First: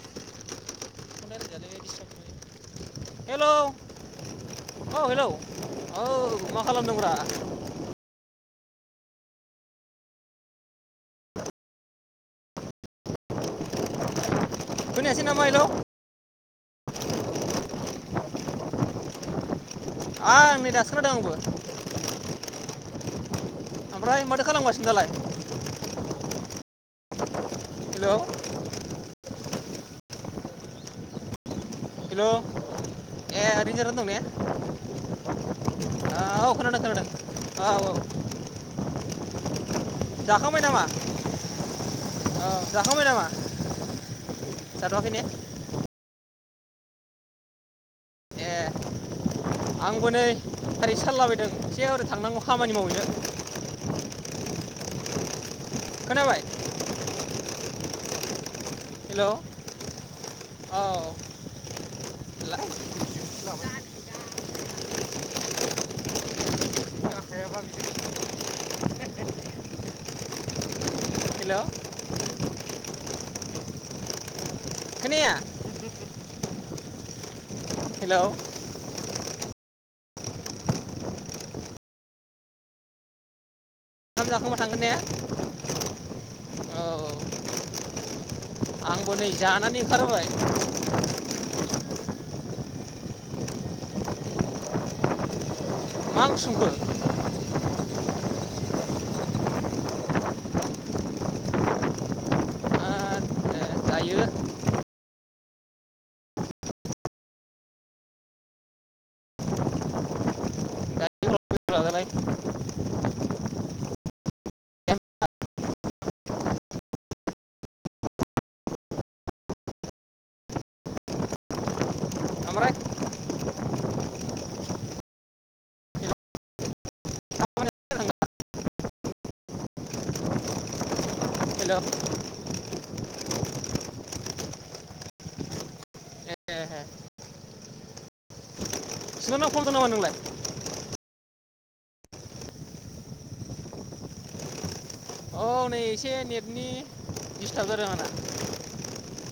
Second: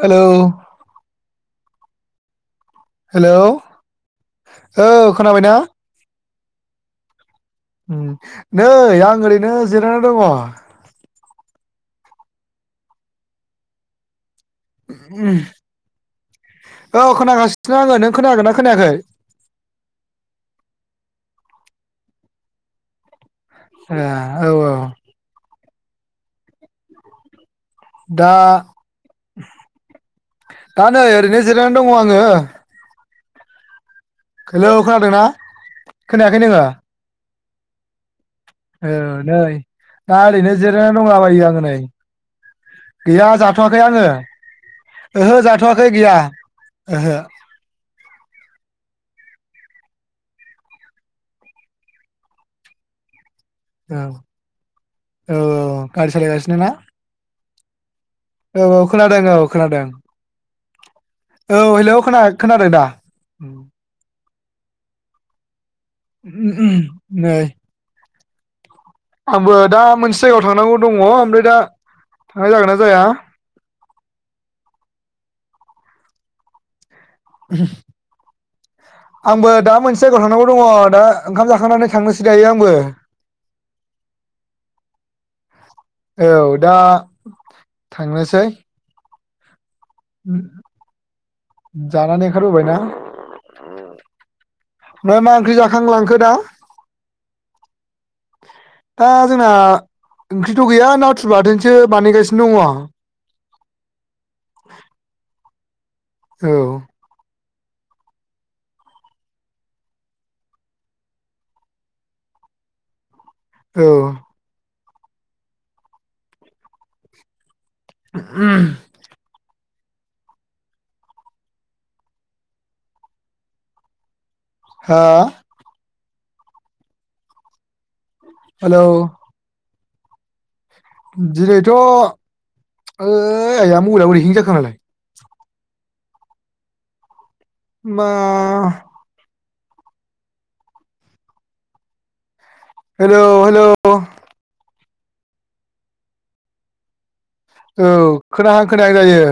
Hello hello औ औ hello. खोनाबायना औ, मा खालामदोंब्रा? उम नै आं ओरैनो जिरायनानै दङ। खोनायासै उम, नामा हेलौ औ खोनागासिनो आङो नों खोनागोनना खोनायाखै? आं नै दासो खोनादों आंबो। ए ओमफ्राय, माथो औ औ खालामगासिनो दालाय? हेलौ दा, दा नै ओरैनो जिरायनानै दङ आङो। हेलौ ए एरैनो जिरायना दं ने? हेलौ- खोनादोंना खोनायाखै औ नोङो? खोनादों औ औ। ओ नै दा ओरैनो जाखांबाय नामा जिरायना दंलाबायो आङो नै। औ जाखांबाय नामा गैया जाथ'वाखै आङो जाथ'वाखै ने ओहो जाथ'वाखै गैया ओहो। ए। आंबो नै ओरै सालायलाबायदों एसे ओरै थांनांगौ खामानि मावैनो। औ औ औ गारि सालाय खोनाबाय गासिनो ना? औ औ हेलौ खोनादों औ खोनादों। औ औ हेलौ खोना-खोनादों दा? ओम [unintelligible] नै आंबो दा मोनसे जायगायाव थांनांगौ दङ ओमफ्राय दा हेलौ थांनाय जागोन ना जाया। खोनाया? [unintelligible] हेलौ। आंबो दा मोनसे जायगायाव थांनांगौ दङ दा ओंखाम जाखांनानै थांनोसै दायो आंबो ओंखाम जाखांबा थांगोन ने? [unintelligible] औ दा थांनोसै आंबो नै जानानै ओंखारबोबाय। जानानै ओंखारबोबायना [unintelligible] मा ओंख्रि जा थांलांखो दा मां सोमखो दा जोंना ओंख्रिथ' गैया नाथुर बाथोनसो बानायगासिनो दङ। [unintelligible] औ दायो [unintelligible] औ [unintelligible] आमफ्राय हा? हेलौ दिनैथ' हेल' ओ आइया मबेला बोरै हेंग जाखो आंनालाय [unintelligible] मा [unintelligible] हेलौ हेलौ औ नै एसे नेटनि डिस्टार्ब जादों औ आंना खोनाहां खोनाहां जायो।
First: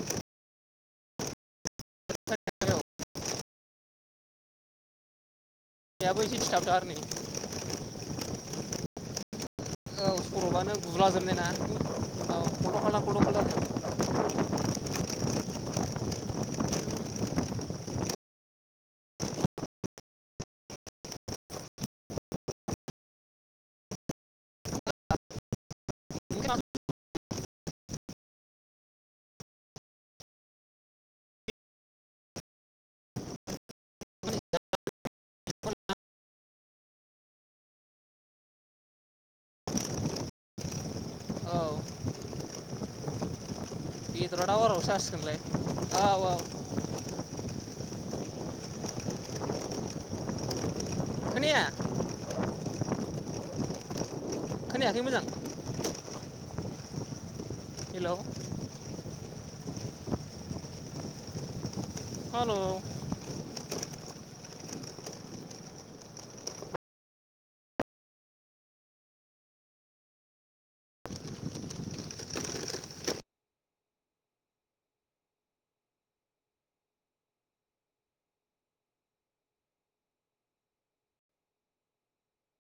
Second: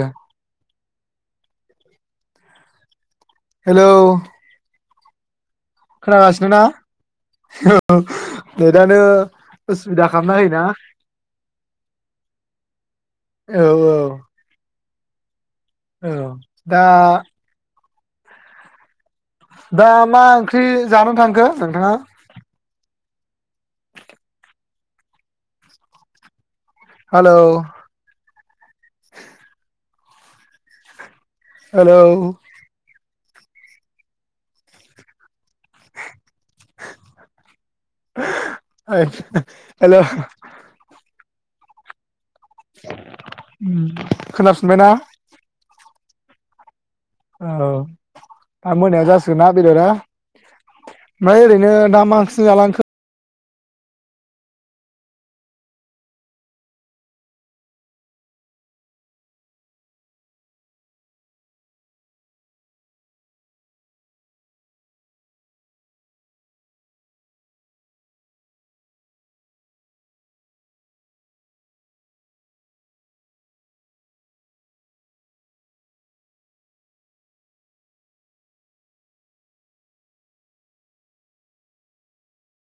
हेलौ औयाबो एसे खोनागासिनो ना डिस्टार्बथार नै [unintelligible] नेतानो औ सर'बानो गुला जोबनाय ना औ खल' खाला खल' खाला औ [unintelligible] औ दा दा मा ओंख्रि जानानै थांखो नोंथाङा? [unintelligible] हेलौ हेलौ [unintelligible] औ ओम बेदरा खोना दा बारावसो फिनबायना? जासिगोनलाय औ औ औ दा मोनायाव जा जोंना बेदरा ओमफ्राय खोनाया ओरैनो दा मा ओंख्रिजों जालांखो? खोनायाखै मोजां? Hello hello